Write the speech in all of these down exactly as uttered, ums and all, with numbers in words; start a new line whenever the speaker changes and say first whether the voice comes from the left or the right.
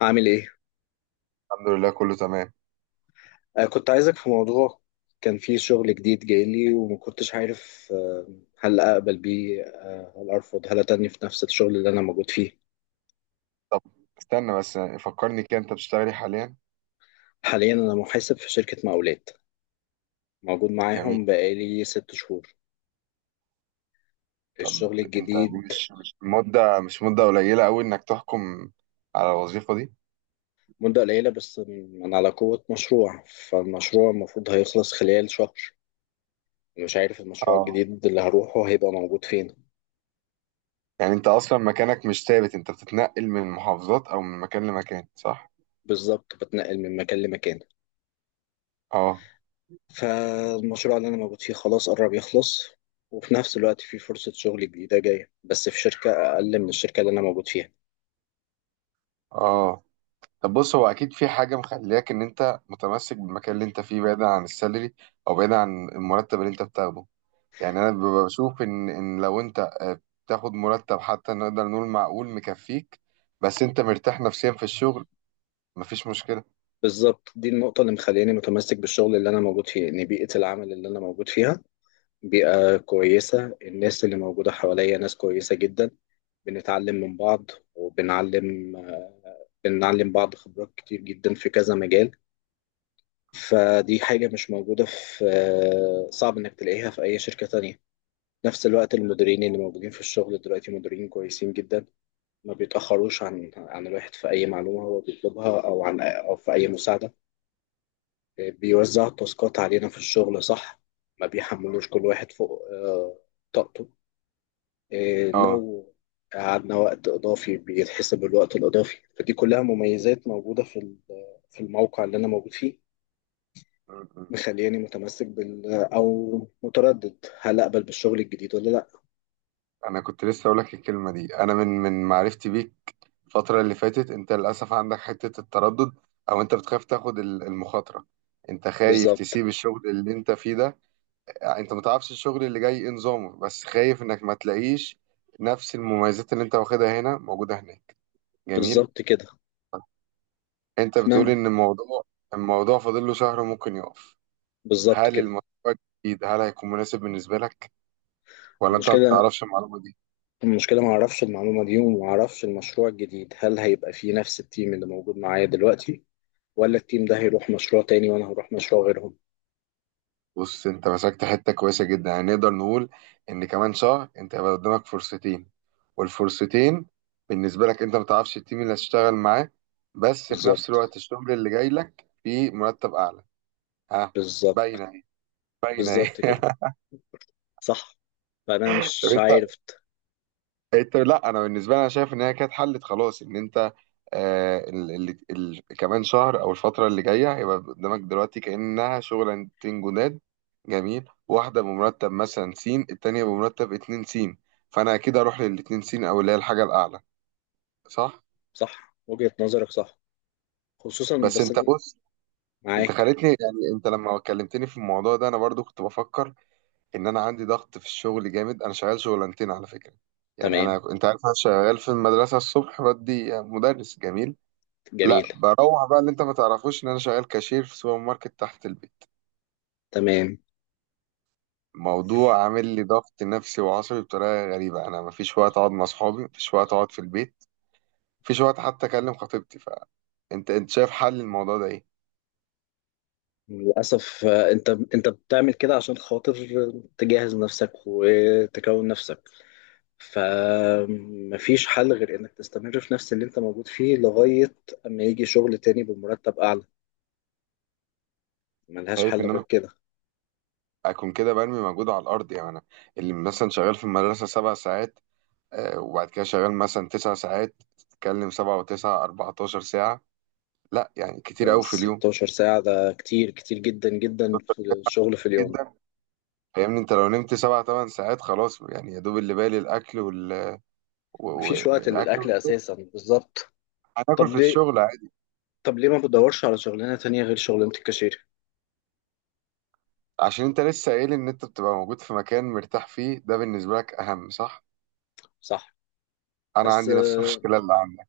left: عامل ايه؟
right: الحمد لله، كله تمام.
left: آه كنت عايزك في موضوع. كان فيه شغل جديد جاي لي وما كنتش عارف، آه هل اقبل بيه، آه هل ارفض، هل اتني في نفس الشغل اللي انا موجود فيه؟
right: طب، استنى بس فكرني كده، انت بتشتغلي حاليا؟
left: حاليا انا محاسب في شركة مقاولات، موجود
right: جميل.
left: معاهم بقالي ست شهور.
right: طب
left: الشغل
right: انت، دي
left: الجديد
right: مش مش مدة مش مدة قليلة قوي انك تحكم على الوظيفة دي؟
left: مدة قليلة، بس من على قوة مشروع. فالمشروع المفروض هيخلص خلال شهر. مش عارف المشروع
right: اه.
left: الجديد اللي هروحه هيبقى موجود فين.
right: يعني انت اصلا مكانك مش ثابت، انت بتتنقل من محافظات او من مكان لمكان، صح؟
left: بالظبط، بتنقل من مكان لمكان.
right: اه،
left: فالمشروع اللي أنا موجود فيه خلاص قرب يخلص، وفي نفس الوقت في فرصة شغل جديدة جاية، بس في شركة أقل من الشركة اللي أنا موجود فيها.
right: اه. طب بص، هو اكيد في حاجة مخلياك ان انت متمسك بالمكان اللي انت فيه، بعيدا عن السالري او بعيدا عن المرتب اللي انت بتاخده. يعني انا ببقى بشوف ان ان لو انت آه، بتاخد مرتب حتى نقدر نقول معقول مكفيك، بس انت مرتاح نفسيا في الشغل، مفيش مشكلة.
left: بالظبط، دي النقطة اللي مخلياني متمسك بالشغل اللي أنا موجود فيه، إن بيئة العمل اللي أنا موجود فيها بيئة كويسة. الناس اللي موجودة حواليا ناس كويسة جدا. بنتعلم من بعض وبنعلم. بنعلم بعض خبرات كتير جدا في كذا مجال. فدي حاجة مش موجودة في، صعب إنك تلاقيها في أي شركة تانية. نفس الوقت، المديرين اللي موجودين في الشغل دلوقتي مديرين كويسين جدا. ما بيتأخروش عن عن الواحد في أي معلومة هو بيطلبها، أو عن أو في أي مساعدة. آه، بيوزع التاسكات علينا في الشغل صح. ما بيحملوش كل واحد فوق آه، طاقته. آه،
right: اه.
left: لو قعدنا وقت إضافي بيتحسب الوقت الإضافي، فدي كلها مميزات موجودة في ال- في الموقع اللي أنا موجود فيه.
right: م- م.
left: مخلياني متمسك بال أو متردد، هل أقبل بالشغل الجديد ولا لأ؟
right: انا كنت لسه اقول لك الكلمة دي. انا من من معرفتي بيك الفترة اللي فاتت، انت للاسف عندك حتة التردد، او انت بتخاف تاخد ال- المخاطرة انت خايف
left: بالظبط.
right: تسيب الشغل اللي انت فيه ده. يعني انت متعرفش الشغل اللي جاي ايه نظامه، بس خايف انك ما تلاقيش نفس المميزات اللي انت واخدها هنا موجودة هناك. جميل.
left: بالظبط كده.
right: انت بتقول
left: نعم.
right: ان الموضوع، الموضوع فاضل له شهر وممكن يقف.
left: بالظبط
right: هل
left: كده.
right: المشروع الجديد هل هيكون مناسب بالنسبه لك، ولا انت ما
left: المشكلة
right: تعرفش المعلومه دي؟
left: المشكلة ما اعرفش المعلومة دي، وما اعرفش المشروع الجديد هل هيبقى فيه نفس التيم اللي موجود معايا دلوقتي، ولا التيم ده هيروح مشروع تاني وانا هروح مشروع غيرهم.
right: بص، انت مسكت حته كويسه جدا، يعني نقدر نقول ان كمان شهر انت هيبقى قدامك فرصتين. والفرصتين بالنسبه لك، انت ما تعرفش التيم اللي هتشتغل معاه، بس في نفس
left: بالظبط.
right: الوقت الشغل اللي جاي لك فيه مرتب اعلى. ها.
left: بالظبط.
right: باينه اهي، باينه اهي.
left: بالظبط كده. صح. فانا
right: طب
left: مش
right: انت
left: عارف.
right: انت لا، انا بالنسبه لي، انا شايف ان هي كانت حلت خلاص، ان انت آه، ال- ال- ال- كمان شهر او الفتره اللي جايه هيبقى قدامك دلوقتي كانها شغلانتين جداد. جميل، واحده بمرتب مثلا س، التانيه بمرتب 2 س، فانا اكيد اروح للاتنين س، او اللي هي الحاجه الاعلى، صح؟
left: صح، وجهة نظرك صح، خصوصا
right: بس
left: بس
right: انت،
left: أنا
right: بص، انت
left: معاك.
right: خليتني يعني انت لما كلمتني في الموضوع ده انا برضو كنت بفكر ان انا عندي ضغط في الشغل جامد. انا شغال شغلانتين على فكره. يعني
left: تمام.
right: انا، انت عارف، انا شغال في المدرسه الصبح بدي مدرس. جميل.
left: جميل.
right: لا، بروح بقى اللي انت ما تعرفوش، ان انا شغال كاشير في سوبر ماركت تحت البيت.
left: تمام.
right: موضوع عامل لي ضغط نفسي وعصبي بطريقه غريبه. انا ما فيش وقت اقعد مع اصحابي، ما فيش وقت اقعد في البيت، ما فيش وقت حتى اكلم خطيبتي. فانت انت شايف حل الموضوع ده ايه؟
left: للأسف آه، انت انت بتعمل كده عشان خاطر تجهز نفسك وتكون نفسك. فمفيش حل غير انك تستمر في نفس اللي انت موجود فيه لغاية اما يجي شغل تاني بمرتب اعلى. ملهاش
right: شايف
left: حل
right: ان
left: غير
right: انا
left: كده.
right: اكون كده برمي مجهود على الارض؟ يعني انا، اللي مثلا شغال في المدرسه سبع ساعات، آه، وبعد كده شغال مثلا تسع ساعات، تتكلم سبعة وتسعة 14 ساعة، لا يعني كتير
left: ده
right: قوي في اليوم.
left: 16 ساعة، ده كتير كتير جدا جدا في الشغل في اليوم.
right: جدا. فاهمني، انت لو نمت سبع تمن ساعات خلاص، يعني يا دوب اللي بالي الاكل،
left: مفيش وقت
right: والاكل
left: للأكل
right: في الشغل.
left: أساسا، بالظبط. طب
right: هتاكل في
left: ليه؟
right: الشغل عادي.
left: طب ليه ما بدورش على شغلانة تانية غير شغلانة الكاشير؟
right: عشان انت لسه قايل ان انت بتبقى موجود في مكان مرتاح فيه، ده بالنسبه لك اهم، صح؟
left: صح.
right: انا
left: بس
right: عندي نفس المشكله اللي عندك.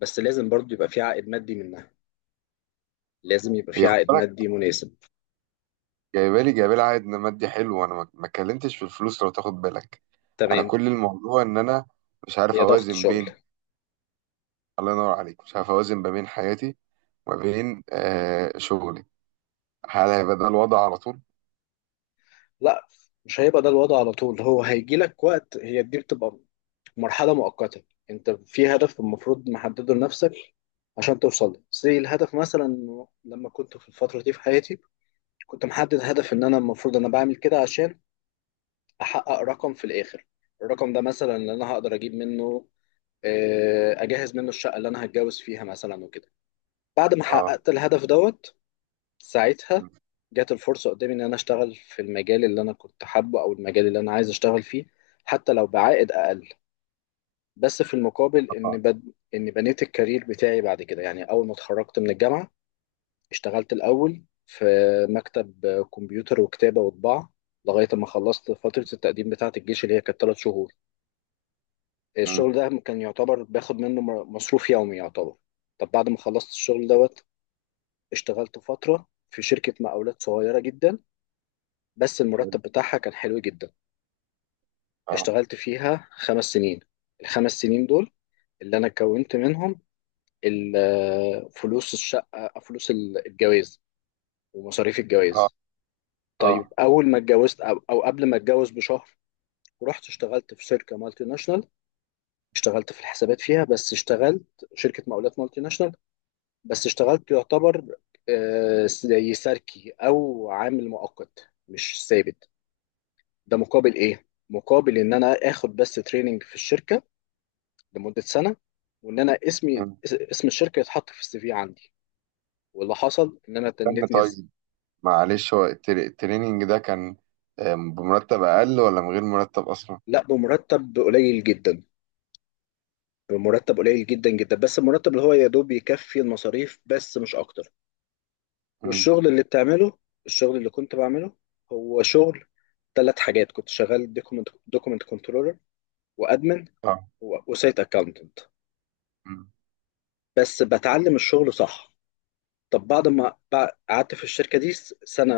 left: بس لازم برضو يبقى في عائد مادي منها. لازم يبقى في
right: هي، خد
left: عائد
right: بالك،
left: مادي مناسب.
right: جايبه لي جايبه لي عائد مادي حلو، وانا ما ما اتكلمتش في الفلوس، لو تاخد بالك. انا
left: تمام.
right: كل الموضوع ان انا مش عارف
left: هي ضغط
right: اوازن
left: شغل.
right: بين، الله ينور عليك، مش عارف اوازن ما بين حياتي وما بين آه شغلي هل هيبقى ده الوضع على طول؟
left: لا، مش هيبقى ده الوضع على طول. هو هيجي لك وقت، هي دي بتبقى مرحلة مؤقتة. انت في هدف المفروض محدده لنفسك عشان توصل له. زي الهدف مثلا، إنه لما كنت في الفترة دي في حياتي كنت محدد هدف ان انا المفروض انا بعمل كده عشان احقق رقم في الاخر. الرقم ده مثلا اللي انا هقدر اجيب منه، آه، اجهز منه الشقة اللي انا هتجوز فيها مثلا وكده. بعد ما
right: اه.
left: حققت الهدف دوت، ساعتها
right: م،.
left: جات الفرصة قدامي ان انا اشتغل في المجال اللي انا كنت حابه او المجال اللي انا عايز اشتغل فيه حتى لو بعائد اقل، بس في المقابل
right: طبعا.
left: ان بد... ان بنيت الكارير بتاعي بعد كده. يعني اول ما اتخرجت من الجامعه، اشتغلت الاول في مكتب كمبيوتر وكتابه وطباعه لغايه ما خلصت فتره التقديم بتاعه الجيش اللي هي كانت ثلاث شهور.
right: م،.
left: الشغل ده كان يعتبر باخد منه م- مصروف يومي يعتبر. طب بعد ما خلصت الشغل دوت، اشتغلت فتره في شركه مقاولات صغيره جدا بس
right: حلو.
left: المرتب بتاعها كان حلو جدا.
right: اه،
left: اشتغلت فيها خمس سنين. الخمس سنين دول اللي انا كونت منهم ال- فلوس الشقة، فلوس ال- الجواز ومصاريف
right: اه،
left: الجواز.
right: اه.
left: طيب أول ما اتجوزت أو, أو قبل ما اتجوز بشهر، رحت اشتغلت في شركة مالتي ناشونال. اشتغلت في الحسابات فيها، بس اشتغلت شركة مقاولات مالتي ناشونال. بس اشتغلت يعتبر آه، زي ساركي أو عامل مؤقت مش ثابت. ده مقابل إيه؟ مقابل إن أنا آخد بس تريننج في الشركة لمدة سنة، وإن أنا اسمي
right: م،.
left: اس- اسم الشركة يتحط في السي في عندي. واللي حصل ان انا
right: استنى
left: تنتني.
right: طيب، معلش، هو التري- التريننج ده كان آه، بمرتب أقل، ولا من غير مرتب أصلا؟
left: لا، بمرتب قليل جدا. بمرتب قليل جدا جدا، بس المرتب اللي هو يا دوب يكفي المصاريف بس مش اكتر.
right: مم.
left: والشغل اللي بتعمله، الشغل اللي كنت بعمله هو شغل ثلاث حاجات. كنت شغال دوكمنت دوكمنت كنترولر وادمن
right: آه.
left: وسايت اكاونتنت.
right: مم.
left: بس بتعلم الشغل صح. طب بعد ما بع- قعدت في الشركة دي س- سنة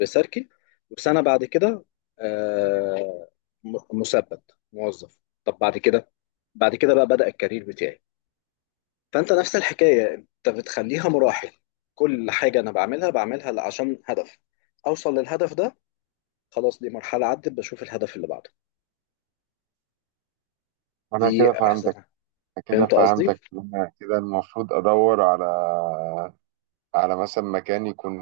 left: ريسيركي، وسنة بعد كده آه، م- مثبت موظف. طب بعد كده، بعد كده بقى بدأ الكارير بتاعي. فانت نفس الحكايه، انت بتخليها مراحل. كل حاجه انا بعملها بعملها عشان هدف اوصل للهدف ده. خلاص دي مرحله عدت، بشوف الهدف اللي بعده.
right: أنا
left: دي
right: كده فهمتك.
left: احسن.
right: كده
left: فهمت قصدي.
right: فهمتك. أنا كده المفروض أدور على، على مثلا مكان يكون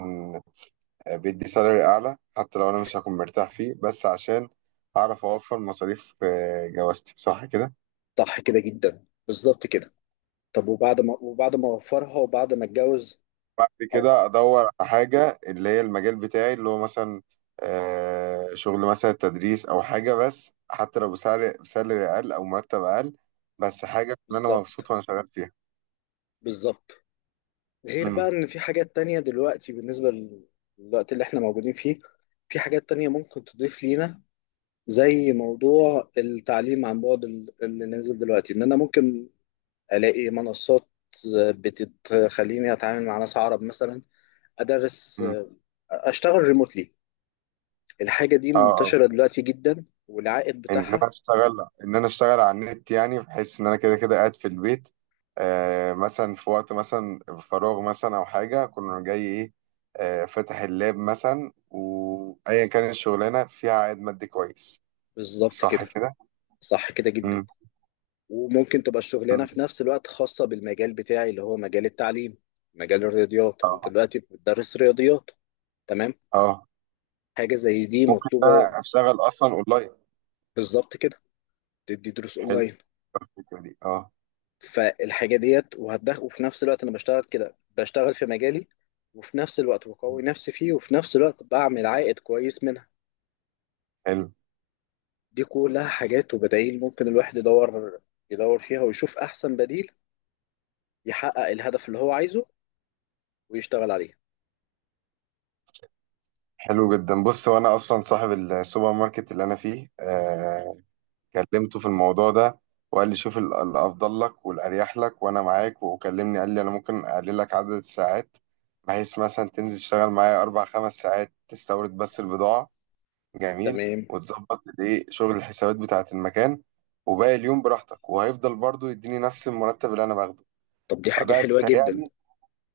right: آه، بيدي سالري أعلى، حتى لو أنا مش هكون مرتاح فيه، بس عشان أعرف أوفر مصاريف آه، جوازتي صح كده؟
left: صح كده جدا، بالظبط كده. طب وبعد ما وبعد ما اوفرها وبعد ما اتجوز،
right: بعد
left: او
right: كده ادور على حاجه اللي هي المجال بتاعي، اللي هو مثلا آه، شغل مثلا تدريس او حاجه، بس حتى لو بسعر، بسالري اقل او مرتب اقل، بس حاجه ان انا
left: بالظبط.
right: مبسوط وانا شغال فيها.
left: بالظبط. غير بقى
right: امم.
left: ان في حاجات تانية دلوقتي بالنسبه للوقت اللي احنا موجودين فيه. في حاجات تانية ممكن تضيف لينا زي موضوع التعليم عن بعد ال- اللي نازل دلوقتي، ان انا ممكن الاقي منصات بتخليني اتعامل مع ناس عرب مثلا. ادرس.
right: امم.
left: اشتغل ريموتلي. الحاجه دي
right: اه، اه.
left: منتشره دلوقتي جدا، والعائد
right: ان انا
left: بتاعها.
right: اشتغل، ان انا اشتغل على النت، يعني بحيث ان انا كده كده قاعد في البيت، آه مثلا في وقت مثلا فراغ مثلا او حاجه كنا جاي ايه، آه فاتح اللاب مثلا، وايا كانت الشغلانه فيها عائد مادي كويس.
left: بالظبط
right: صح
left: كده.
right: كده.
left: صح كده جدا.
right: امم.
left: وممكن تبقى الشغلانه في نفس الوقت خاصه بالمجال بتاعي اللي هو مجال التعليم، مجال الرياضيات. انت
right: اه،
left: دلوقتي بتدرس رياضيات. تمام.
right: اه.
left: حاجه زي دي
right: ممكن
left: مطلوبه.
right: انا اشتغل اصلا اونلاين.
left: بالظبط كده. تدي دروس
right: حلو،
left: اونلاين.
right: الفكره دي، اه.
left: فالحاجه ديت وهتدخل، وفي نفس الوقت انا بشتغل كده، بشتغل في مجالي، وفي نفس الوقت بقوي نفسي فيه، وفي نفس الوقت بعمل عائد كويس منها.
right: حلو.
left: دي كلها حاجات وبدائل ممكن الواحد يدور، يدور فيها ويشوف احسن بديل يحقق الهدف اللي هو عايزه ويشتغل عليه.
right: حلو جدا. بص، هو انا اصلا صاحب السوبر ماركت اللي انا فيه، آه كلمته في الموضوع ده، وقال لي شوف ال- الافضل لك والاريح لك وانا معاك، وكلمني قال لي انا ممكن اقلل لك عدد الساعات، بحيث مثلا تنزل تشتغل معايا اربع خمس ساعات، تستورد بس البضاعه. جميل.
left: تمام.
right: وتظبط الايه شغل الحسابات بتاعه المكان، وباقي اليوم براحتك، وهيفضل برضو يديني نفس المرتب اللي انا باخده.
left: طب دي حاجة
right: فده
left: حلوة جدا.
right: تهيألي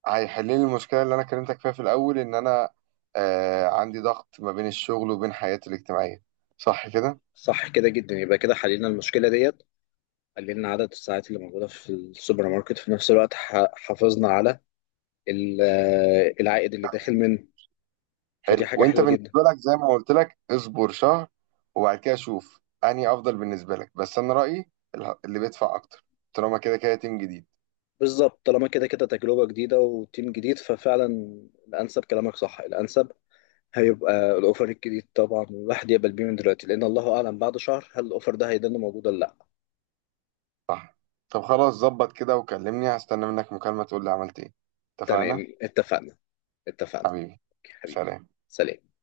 right: هيحل لي المشكله اللي انا كلمتك فيها في الاول، ان انا آه عندي ضغط ما بين الشغل وبين حياتي الاجتماعيه، صح كده؟
left: صح كده جدا، يبقى كده حلينا المشكلة ديت. قللنا عدد الساعات اللي موجودة في السوبر ماركت، في نفس الوقت ح- حافظنا على ال- العائد اللي داخل منه.
right: حلو.
left: فدي حاجة
right: وانت
left: حلوة جدا.
right: بالنسبه لك زي ما قلت لك، اصبر شهر وبعد كده شوف انهي افضل بالنسبه لك، بس انا رايي اله- اللي بيدفع اكتر، طالما كده كده تيم جديد.
left: بالظبط، طالما كده كده تجربة جديدة وتيم جديد، ففعلا الأنسب كلامك صح. الأنسب هيبقى الأوفر الجديد طبعا، والواحد يقبل بيه من دلوقتي، لأن الله أعلم بعد شهر هل الأوفر ده هيضل موجود ولا لأ.
right: طب خلاص، ظبط كده وكلمني، هستنى منك مكالمه تقول لي عملت ايه. اتفقنا؟
left: تمام، اتفقنا. اتفقنا.
right: حبيبي.
left: أوكي، حبيبي.
right: سلام.
left: سلام.